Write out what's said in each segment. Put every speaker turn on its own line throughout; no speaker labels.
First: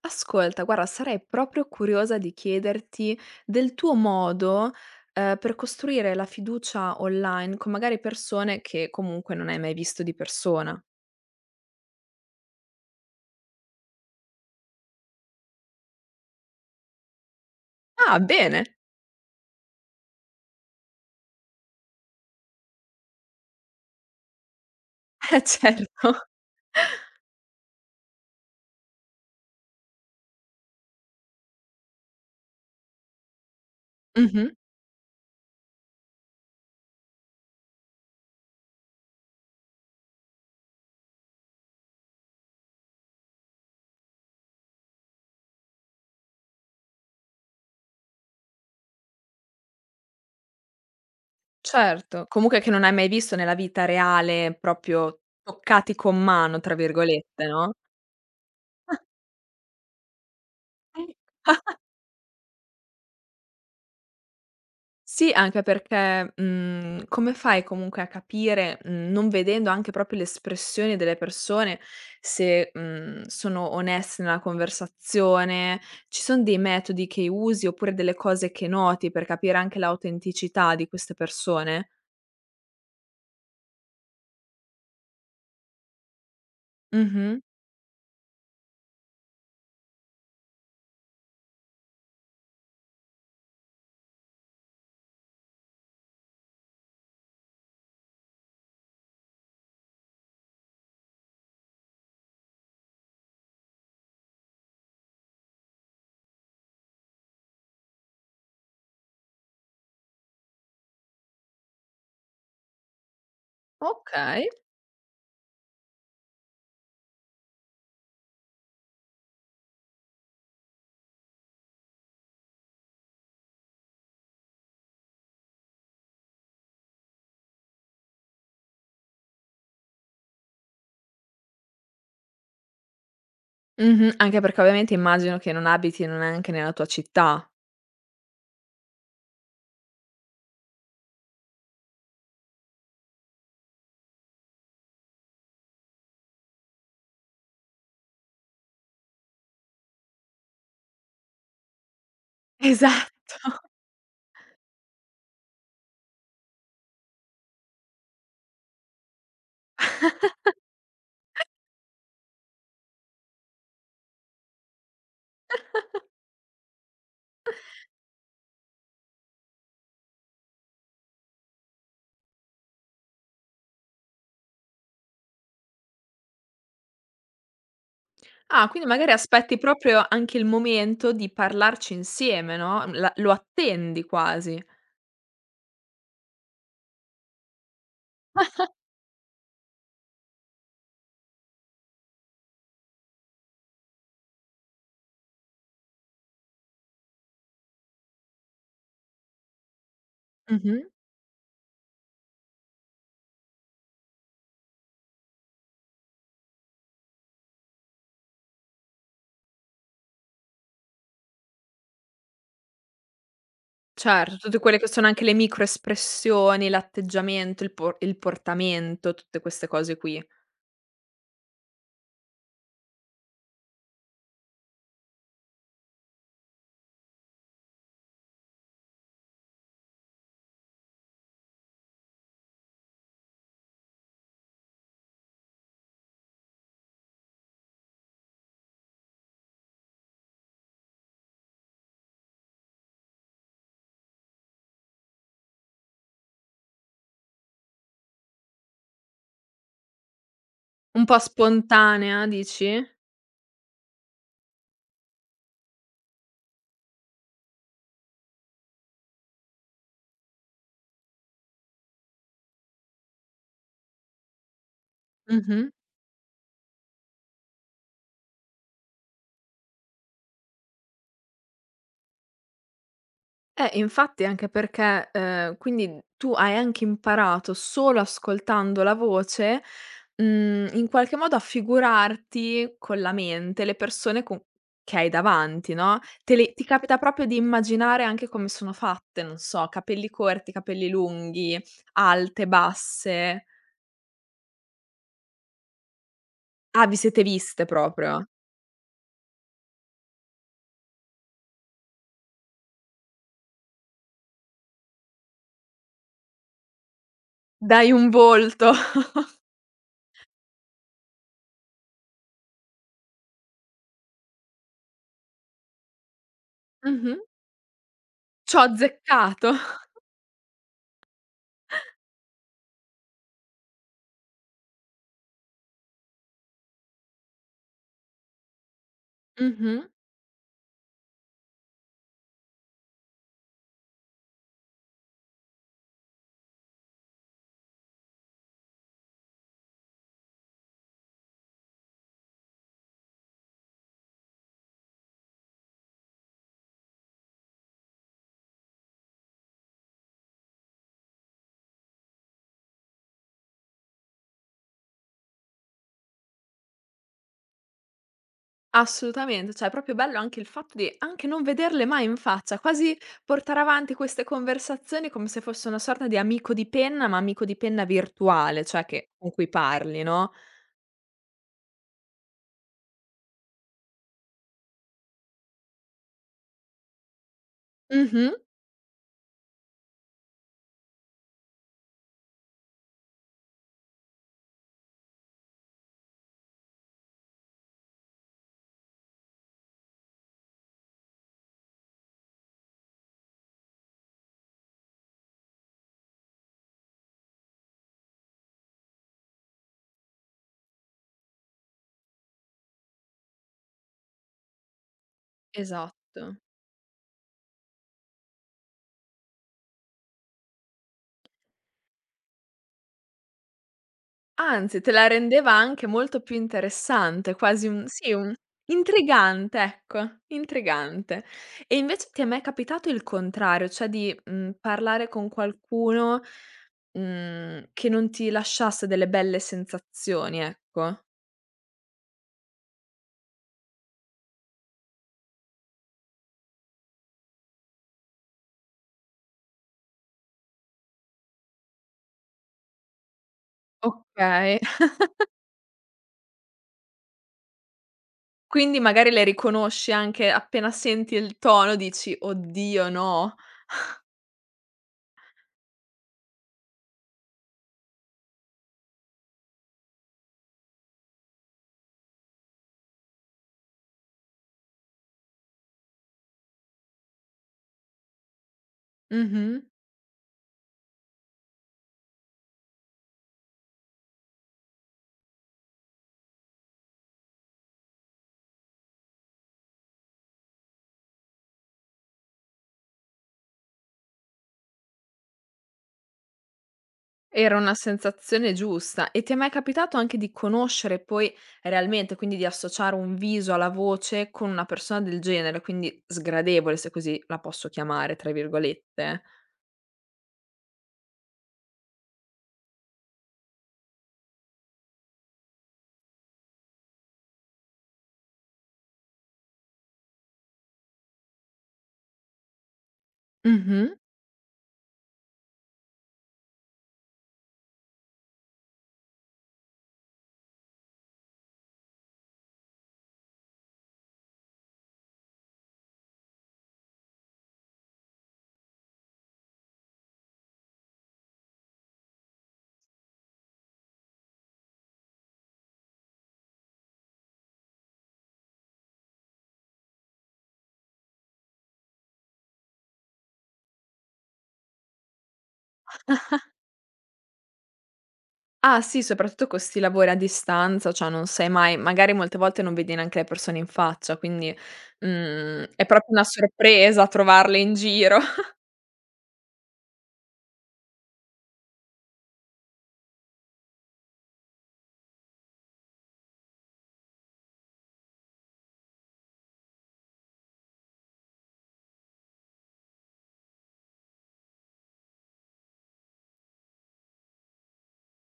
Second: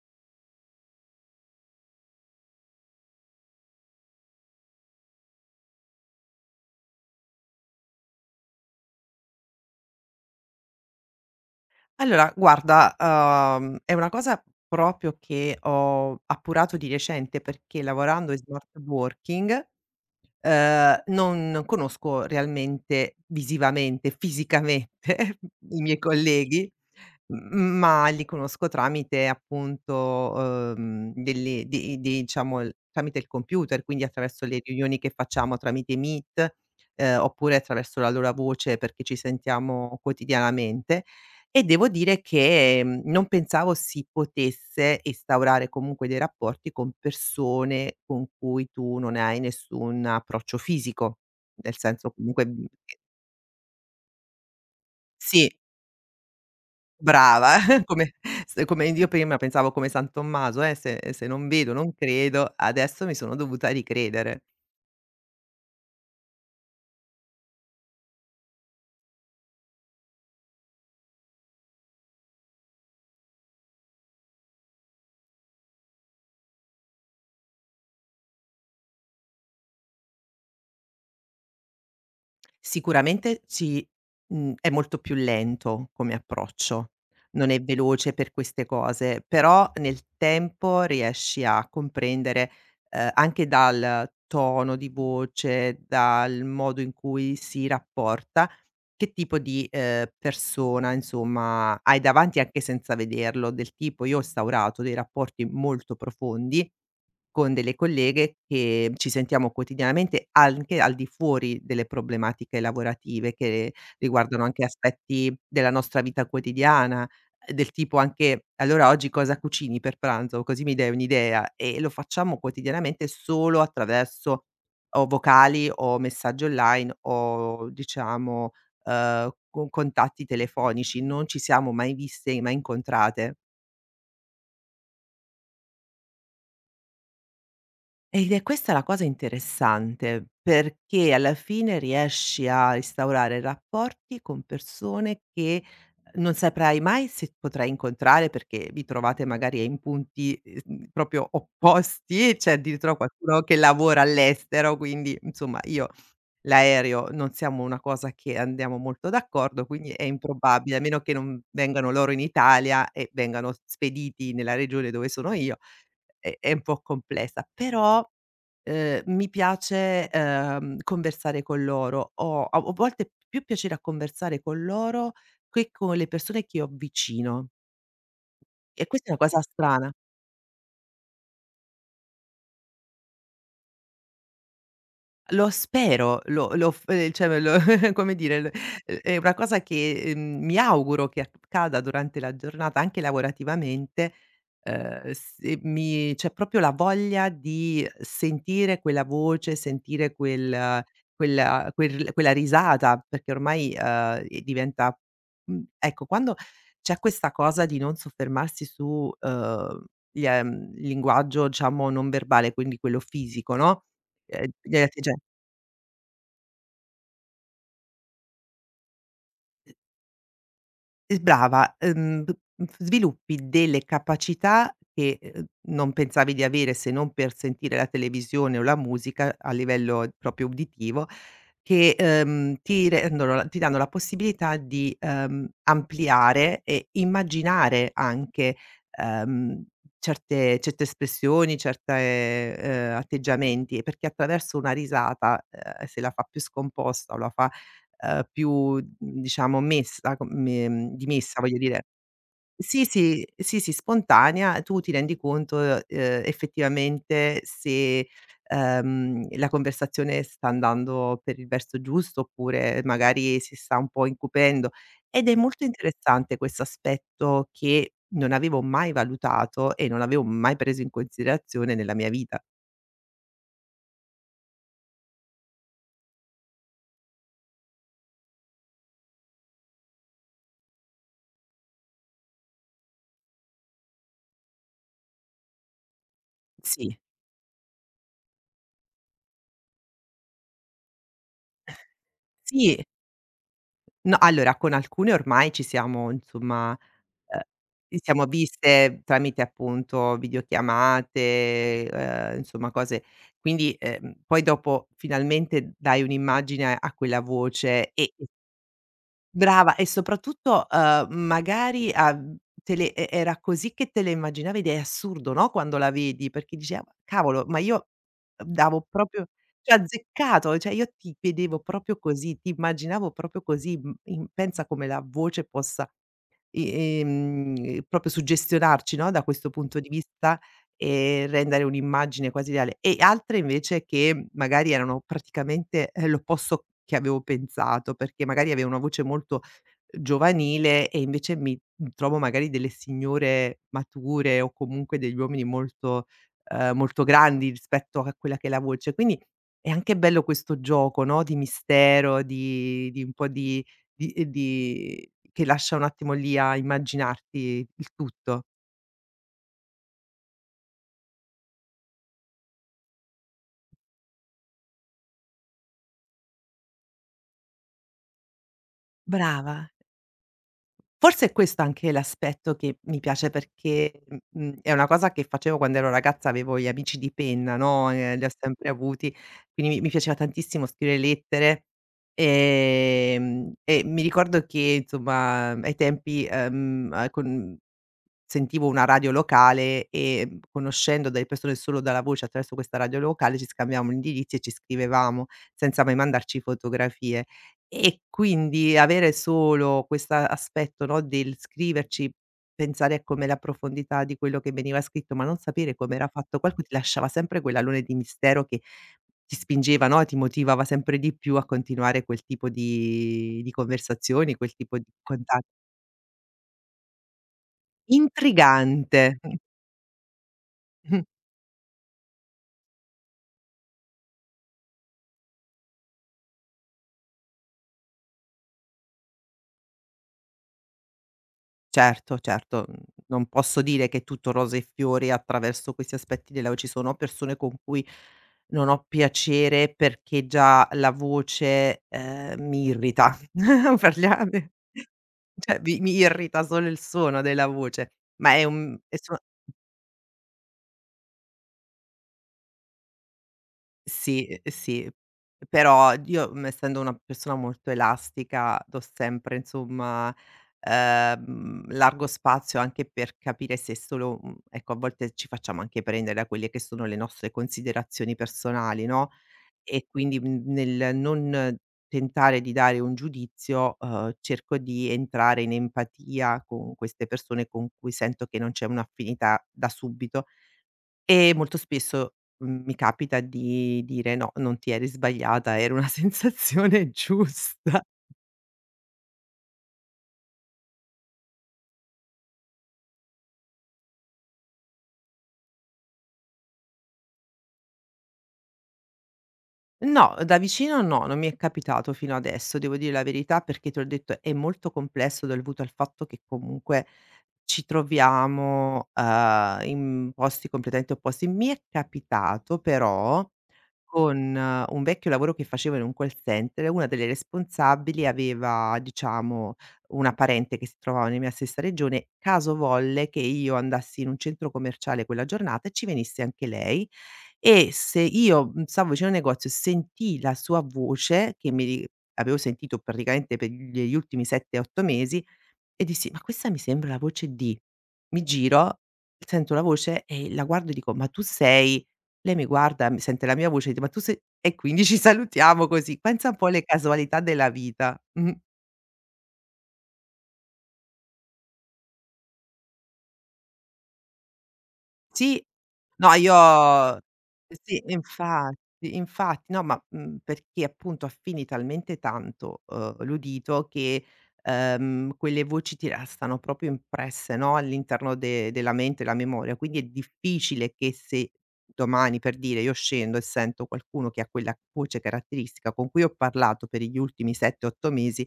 Ascolta, guarda, sarei proprio curiosa di chiederti del tuo modo, per costruire la fiducia online con magari persone che comunque non hai mai visto di persona.
Allora guarda, è una cosa proprio che ho appurato di recente, perché
Ah,
lavorando in
bene!
smart working, non conosco realmente visivamente, fisicamente i miei
Certo.
colleghi, m ma li conosco tramite appunto, delle dei dei diciamo l tramite il computer, quindi attraverso
Mh-mh.
le riunioni che facciamo tramite Meet, oppure attraverso la loro voce perché ci sentiamo quotidianamente. E devo dire che, non pensavo si potesse instaurare comunque dei rapporti con persone con cui tu non hai nessun approccio fisico, nel senso
Certo,
comunque,
comunque che non hai
che
mai visto nella vita reale, proprio
sì,
"toccati con mano", tra virgolette,
brava,
no?
come come io prima pensavo come San Tommaso, "Se non vedo non credo", adesso mi sono dovuta ricredere.
Sì, anche perché, come fai comunque a capire, non vedendo anche proprio le espressioni delle persone, se, sono oneste nella conversazione? Ci son dei metodi che usi, oppure delle cose che noti per capire anche l'autenticità di queste persone?
Sicuramente ci è molto più lento come approccio,
Mh-mh.
non è veloce per queste cose, però nel tempo riesci a comprendere, anche dal tono di voce, dal modo in cui si rapporta, che tipo di, persona insomma hai davanti anche senza vederlo, del tipo io ho instaurato dei rapporti molto profondi con delle colleghe che ci sentiamo quotidianamente anche al di fuori delle problematiche lavorative che riguardano
Okay.
anche aspetti della nostra vita quotidiana, del tipo anche: "Allora oggi cosa cucini per pranzo? Così mi dai un'idea." E lo facciamo quotidianamente solo attraverso o vocali o messaggi online o diciamo, con contatti telefonici, non ci siamo mai viste, mai incontrate.
Mh-mh. Anche perché ovviamente immagino che non abiti neanche nella tua città.
Ed è questa la cosa interessante, perché alla fine riesci a instaurare rapporti con persone che non saprai mai se potrai incontrare, perché vi trovate magari in punti, proprio opposti, c'è addirittura
Esatto.
qualcuno che lavora all'estero, quindi insomma io l'aereo non siamo una cosa che andiamo molto d'accordo, quindi è improbabile, a meno che non vengano loro in Italia e vengano spediti nella regione dove sono io è un po' complessa, però, mi piace, conversare con loro. Ho a volte più piacere a conversare con loro che con le persone che ho vicino
Ah,
e
quindi
questa
magari
è una cosa
aspetti
strana.
proprio anche il momento di parlarci insieme, no, la lo attendi quasi.
Lo spero, lo lo f cioè me lo come dire, l è una cosa che, mi auguro che accada durante la giornata, anche lavorativamente, se mi c'è proprio la voglia di sentire quella voce, sentire
Mh-mh.
quella risata, perché ormai, e diventa ecco, quando c'è questa cosa di non soffermarsi su, gli il linguaggio, diciamo, non verbale, quindi quello fisico, no,
Certo, tutte
gli
quelle che sono
atteggia
anche le microespressioni, l'atteggiamento, il portamento, tutte queste cose qui.
Brava, b mhmm, f sviluppi delle capacità che, non pensavi di avere se non per sentire la televisione o la musica a livello proprio uditivo, che, ti danno la possibilità di, ampliare e immaginare anche, ehm, certe espressioni, certe, atteggiamenti, perché attraverso una risata, se la fa più scomposta o la fa, più, diciamo messa com
Un po'
dimessa voglio dire
spontanea dici?
sì, sì, sì, sì, spontanea, tu ti rendi conto, effettivamente se, la conversazione sta andando per il verso giusto oppure magari si sta un po' incupendo. Ed è molto
Mh-mh.
interessante questo aspetto che non avevo mai valutato e non avevo mai preso in considerazione nella mia vita.
Infatti anche perché, quindi tu hai anche imparato solo ascoltando la voce, in qualche modo a figurarti con la mente le persone con che hai davanti, no, te le ti capita
Sì,
proprio di immaginare anche come sono fatte, non so, capelli corti, capelli lunghi, alte,
sì.
basse.
No, allora con alcune ormai ci siamo insomma,
Ah, vi siete
ehm,
viste
ci
proprio.
siamo viste tramite appunto videochiamate, insomma cose quindi, poi dopo finalmente dai un'immagine a quella
Dai
voce
un
e
volto.
brava e soprattutto, magari a te le e era così che te le immaginavi ed è assurdo, no, quando la vedi perché dici: "Ah,
Mh-mh.
cavolo, ma io
C'ho
davo proprio
azzeccato.
cioè azzeccato, cioè io ti vedevo proprio così, ti immaginavo proprio così". Mhmm, In pensa come la voce possa i proprio suggestionarci, no, da questo punto
Mh-mh.
di vista e rendere un'immagine quasi reale. E altre invece che magari erano praticamente, l'opposto che avevo pensato, perché magari aveva una voce molto giovanile e invece mi trovo magari delle signore mature o comunque degli uomini molto molto grandi rispetto a quella che è la voce. Quindi è anche bello questo gioco, no, di mistero, di un po' di di che lascia un attimo lì a immaginarti il tutto.
Assolutamente, cioè è proprio bello anche il fatto di anche non vederle mai in faccia, quasi portare avanti queste conversazioni come se fosse una sorta di amico di penna, ma amico di penna virtuale, cioè che con cui
Brava.
parli, no?
Forse è questo anche l'aspetto che mi piace perché, è una cosa che facevo quando ero ragazza, avevo gli amici di penna, no, li ho
Mh-mh,
sempre avuti, quindi mi piaceva tantissimo scrivere lettere, e mi ricordo che insomma ai tempi, a con sentivo una radio locale e, conoscendo delle persone solo dalla voce attraverso questa radio locale ci scambiavamo gli indirizzi e ci scrivevamo senza mai mandarci fotografie. E quindi avere solo questa aspetto, no, del scriverci, pensare a come la profondità di quello che veniva scritto, ma non sapere come era fatto
esatto.
qualcu ti lasciava sempre quell'alone di mistero che ti spingeva, no, ti motivava sempre di più a continuare quel tipo di conversazioni, quel tipo
Anzi,
di
te la
conta
rendeva anche molto più interessante, quasi un sì, un
intrigante.
intrigante, ecco, intrigante. E invece ti è mai capitato il contrario, cioè di, parlare con qualcuno, che non ti lasciasse delle belle sensazioni, ecco?
Certo, certo, non posso dire che è tutto rose e fiori attraverso questi aspetti della vo ci sono persone con cui non ho piacere perché già la voce, mi irrita. Parliam
Okay.
cioè mi irrita solo il suono della voce, ma è un
Quindi
è
magari
so
le riconosci anche appena senti il tono dici: "Oddio, no."
sì, sì, però io, essendo una persona molto elastica do sempre insomma, largo spazio anche per capire se solo ecco a volte ci facciamo anche prendere da quelle che sono le nostre considerazioni personali, no,
Mh-mh.
e quindi, nel non tentare di dare un giudizio, cerco di entrare in empatia con queste persone con cui sento che non c'è un'affinità da subito e molto spesso, mi capita di dire: "No, non ti eri sbagliata, era una sensazione
Era una
giusta."
sensazione giusta. E ti è mai capitato anche di conoscere poi realmente, quindi di associare un viso alla voce con una persona del genere, quindi sgradevole, se così la posso chiamare, tra virgolette?
No, da vicino no, non mi è capitato fino adesso, devo dire la verità, perché te l'ho detto è molto complesso dovuto al fatto che comunque ci troviamo, in posti completamente opposti. Mi è capitato però
Mh-mh.
con un vecchio lavoro che facevo in un call center, una delle responsabili aveva diciamo una parente che si trovava nella mia stessa regione, caso volle che io andassi in un centro commerciale quella giornata e ci venisse anche lei e se io, stavo vicino al negozio e sentii la sua voce, che mi ri avevo sentito praticamente per gli ultimi 7, 8 mesi, e dissi: "Ma questa mi sembra la voce di". Mi giro, sento la voce e la guardo e dico: "Ma tu sei" lei mi guarda, mi sente la mia voce e dice: "Ma tu sei" e quindi ci salutiamo così. Pensa un po' alle casualità della vita. Mh.
Ah sì, soprattutto co' 'sti lavori a distanza, cioè non sai mai magari molte volte non vedi neanche le persone in faccia, quindi,
Sì.
è proprio
No,
una
io eh,
sorpresa trovarle in
sì,
giro.
infatti, infatti. No, ma, perché appunto affini talmente tanto, l'udito che, quelle voci ti restano proprio impresse, no, all'interno de della mente e la memoria. Quindi è difficile che se domani, per dire, io scendo e sento qualcuno che ha quella voce caratteristica con cui ho parlato per gli ultimi 7, 8 mesi,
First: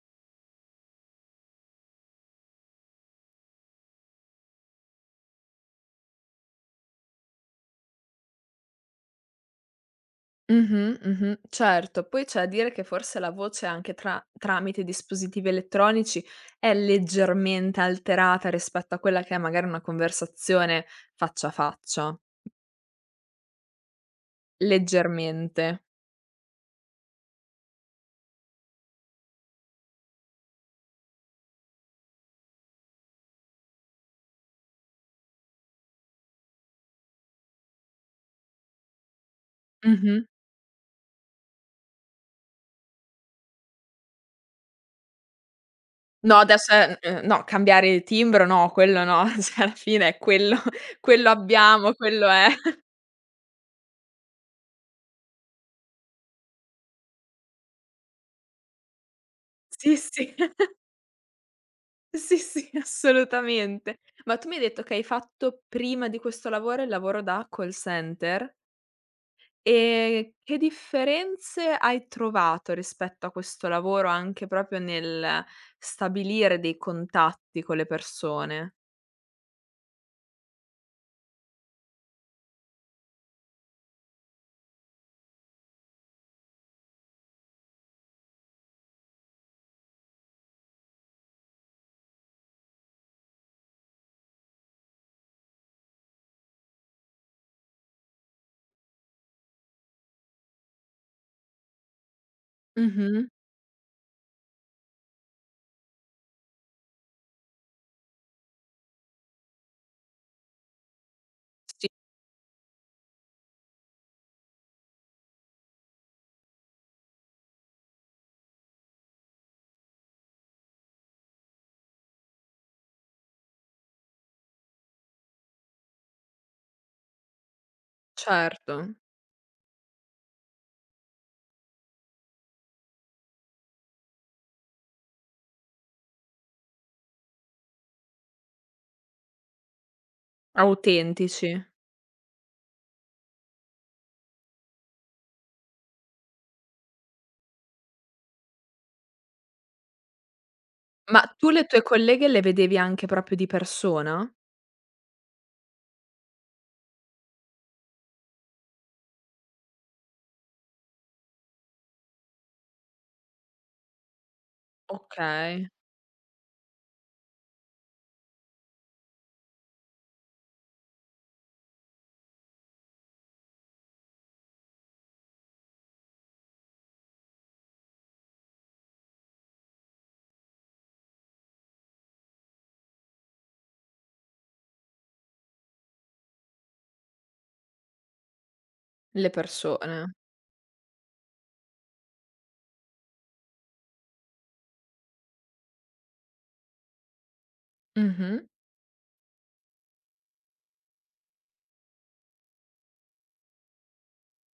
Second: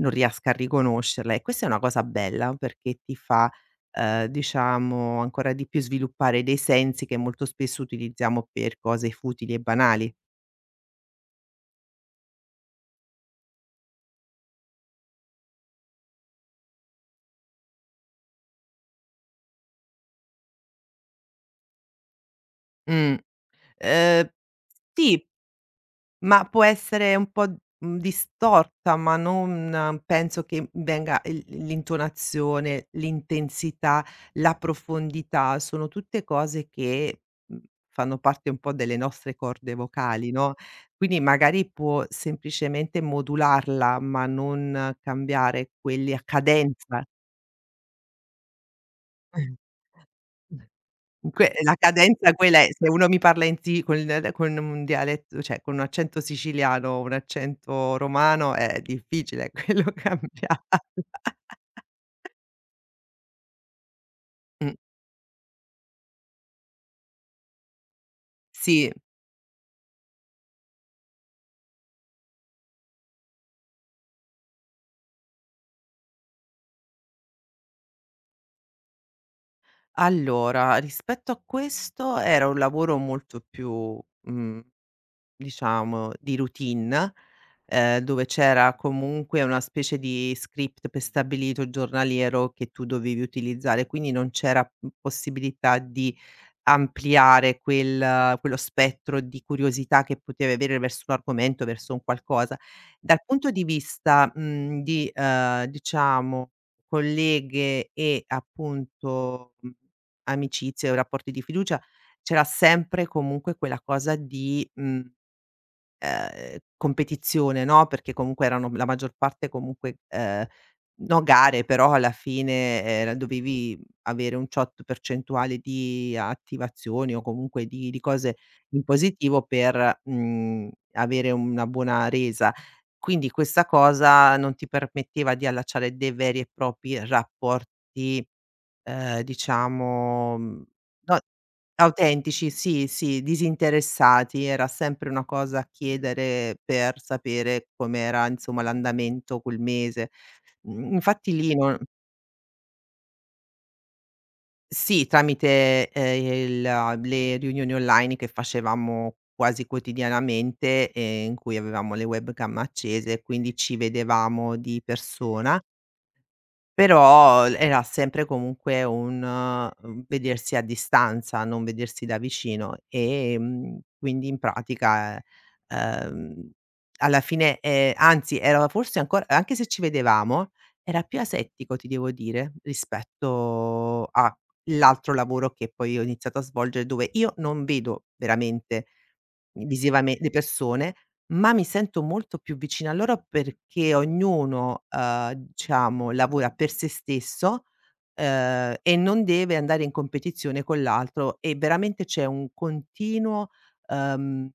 non riesca a riconoscerla. E questa è una cosa bella perché ti fa diciamo, ancora di più sviluppare dei sensi che molto spesso utilizziamo per cose futili e banali.
Mh-mh, mh-mh, certo. Poi c'è da dire che forse la voce anche tramite dispositivi elettronici è leggermente alterata rispetto a quella che è magari una conversazione faccia a faccia,
Mh, ehm, sì,
leggermente.
ma può essere un po', distorta, ma non penso che venga il l'intonazione, l'intensità, la profondità, sono tutte cose che, mhmm, fanno parte un po' delle nostre corde
Mh-mh.
vocali, no, quindi magari può semplicemente modularla, ma non cambiare quelli a
No adesso è
cadenza.
no, cambiare timbro no, quello no, cioè alla fine è quello
Comunque la
abbiamo, quello
cadenza
è.
quella è se uno mi parla in si con un dialetto cioè con un accento siciliano o un accento romano è difficile quello
Sì, sì,
cambiarla.
sì, sì, assolutamente. Ma tu mi hai
Mh,
detto che hai fatto prima di questo lavoro il lavoro da call center?
sì.
E che differenze hai trovato rispetto a questo lavoro, anche proprio nel stabilire dei contatti con le persone?
Allora, rispetto a questo era un lavoro molto più, mhmm, diciamo di routine, dove c'era comunque una specie di script prestabilito giornaliero che tu dovevi utilizzare, quindi non c'era, possibilità di ampliare quello spettro di curiosità che potevi avere verso un argomento, verso un qualcosa. Dal
Mh-mh.
punto di vista, di, diciamo colleghe e appunto, amicizie o rapporti di fiducia,
Sì,
c'era sempre comunque quella cosa di mhmm competizione, no, perché comunque erano la maggior parte comunque, no gare, però alla fine era dovevi avere un tot percentuale di attivazioni o comunque di cose
certo,
in positivo per, avere una buona resa. Quindi questa cosa non ti permetteva di allacciare dei veri e propri rapporti, diciamo, no
autentici.
autentici, sì, sì, disinteressati, era sempre una cosa a chiedere per sapere com'era, insomma, l'andamento quel mese.
Ma
Infatti
tu
lì
le
non
tue colleghe le vedevi anche proprio di persona?
sì, tramite, le riunioni online che facevamo quasi quotidianamente e in cui avevamo le webcam accese, quindi ci vedevamo di persona
Okay,
però l era sempre comunque un vedersi a distanza, non vedersi da vicino e, quindi in pratica, ehm, alla fine anzi era forse ancora anche se ci vedevamo, era più asettico ti devo dire, rispetto a l'altro lavoro che poi ho iniziato a svolgere, dove io non vedo veramente
le persone.
visivame le persone, ma mi sento molto più vicina a loro perché ognuno, diciamo lavora per se stesso,
Mh-mh.
e non deve andare in competizione con l'altro e veramente c'è un continuo, uhm,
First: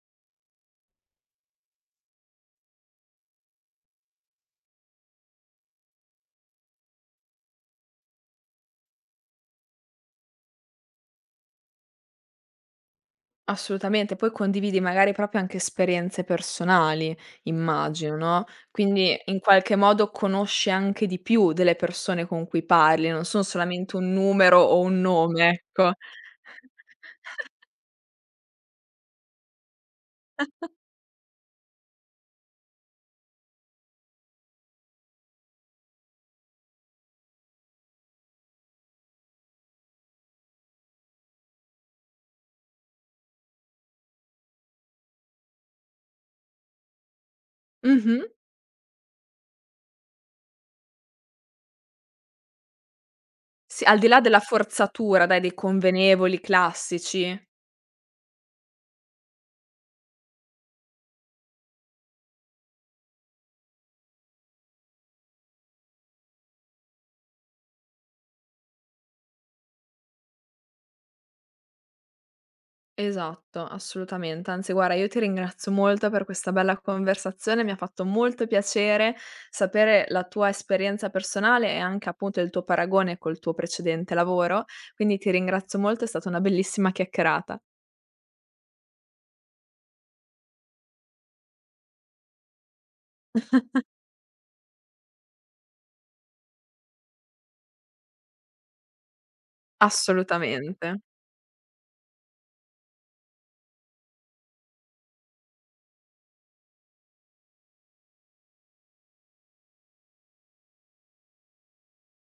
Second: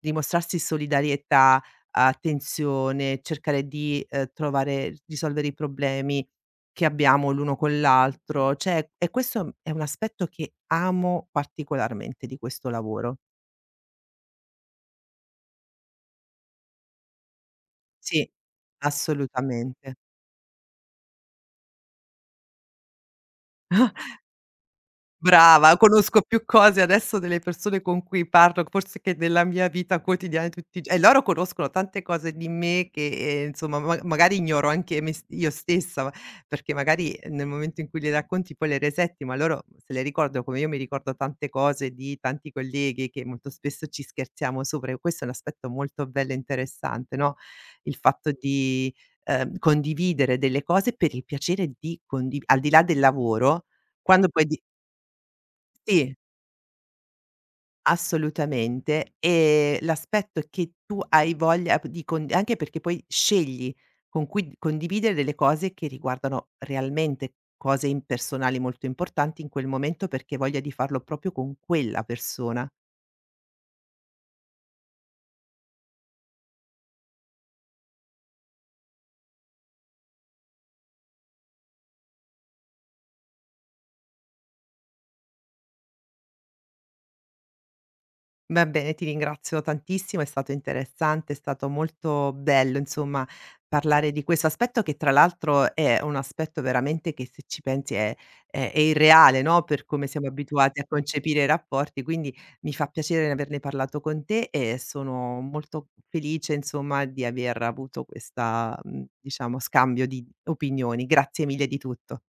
dimostrarsi solidarietà, attenzione, cercare di, trovare risolvere i problemi che abbiamo l'uno con l'altro, cioè e questo è un aspetto che amo particolarmente di questo lavoro.
Assolutamente, poi condividi magari proprio anche esperienze personali, immagino,
Sì,
no, quindi in qualche
assolutamente.
modo conosci anche di più delle persone con cui parli, non sono solamente un numero o un nome,
Brava,
ecco.
conosco più cose adesso delle persone con cui parlo forse che della mia vita quotidiana di tutti i gio e loro conoscono tante cose di me che, insomma ma magari ignoro anche me s io stessa, ma perché magari nel momento in cui le racconti poi le resetti, ma loro se le ricordano come io mi ricordo tante cose di tanti colleghi che molto spesso ci scherziamo sopra e questo è un aspetto molto bello e interessante, no, il
Mh-mh.
fatto di, condividere delle cose per il piacere di condiv al di là del lavoro,
Sì, al di là
quando
della
poi di
forzatura, dai, dei
sì,
convenevoli classici.
assolutamente. E l'aspetto è che tu hai voglia p di con anche perché poi scegli con cui condividere delle cose che riguardano realmente cose im personali molto importanti in quel momento, perché hai voglia di farlo proprio con quella persona.
Esatto, assolutamente. Anzi, guarda, io ti ringrazio molto per questa bella conversazione, mi ha fatto molto piacere sapere la tua esperienza personale e anche appunto il tuo paragone col tuo precedente lavoro, quindi ti ringrazio molto, è stata una bellissima chiacchierata.
Va bene, ti ringrazio tantissimo, è stato interessante, è stato molto bello, insomma, parlare di questo aspetto che tra l'altro è un aspetto veramente che se ci pensi è irreale, no, per come siamo abituati a
Assolutamente.
concepire i rapporti, quindi mi fa piacere averne parlato con te e sono molto felice, insomma, di aver avuto questa, diciamo, scambio di opinioni. Grazie mille di tutto.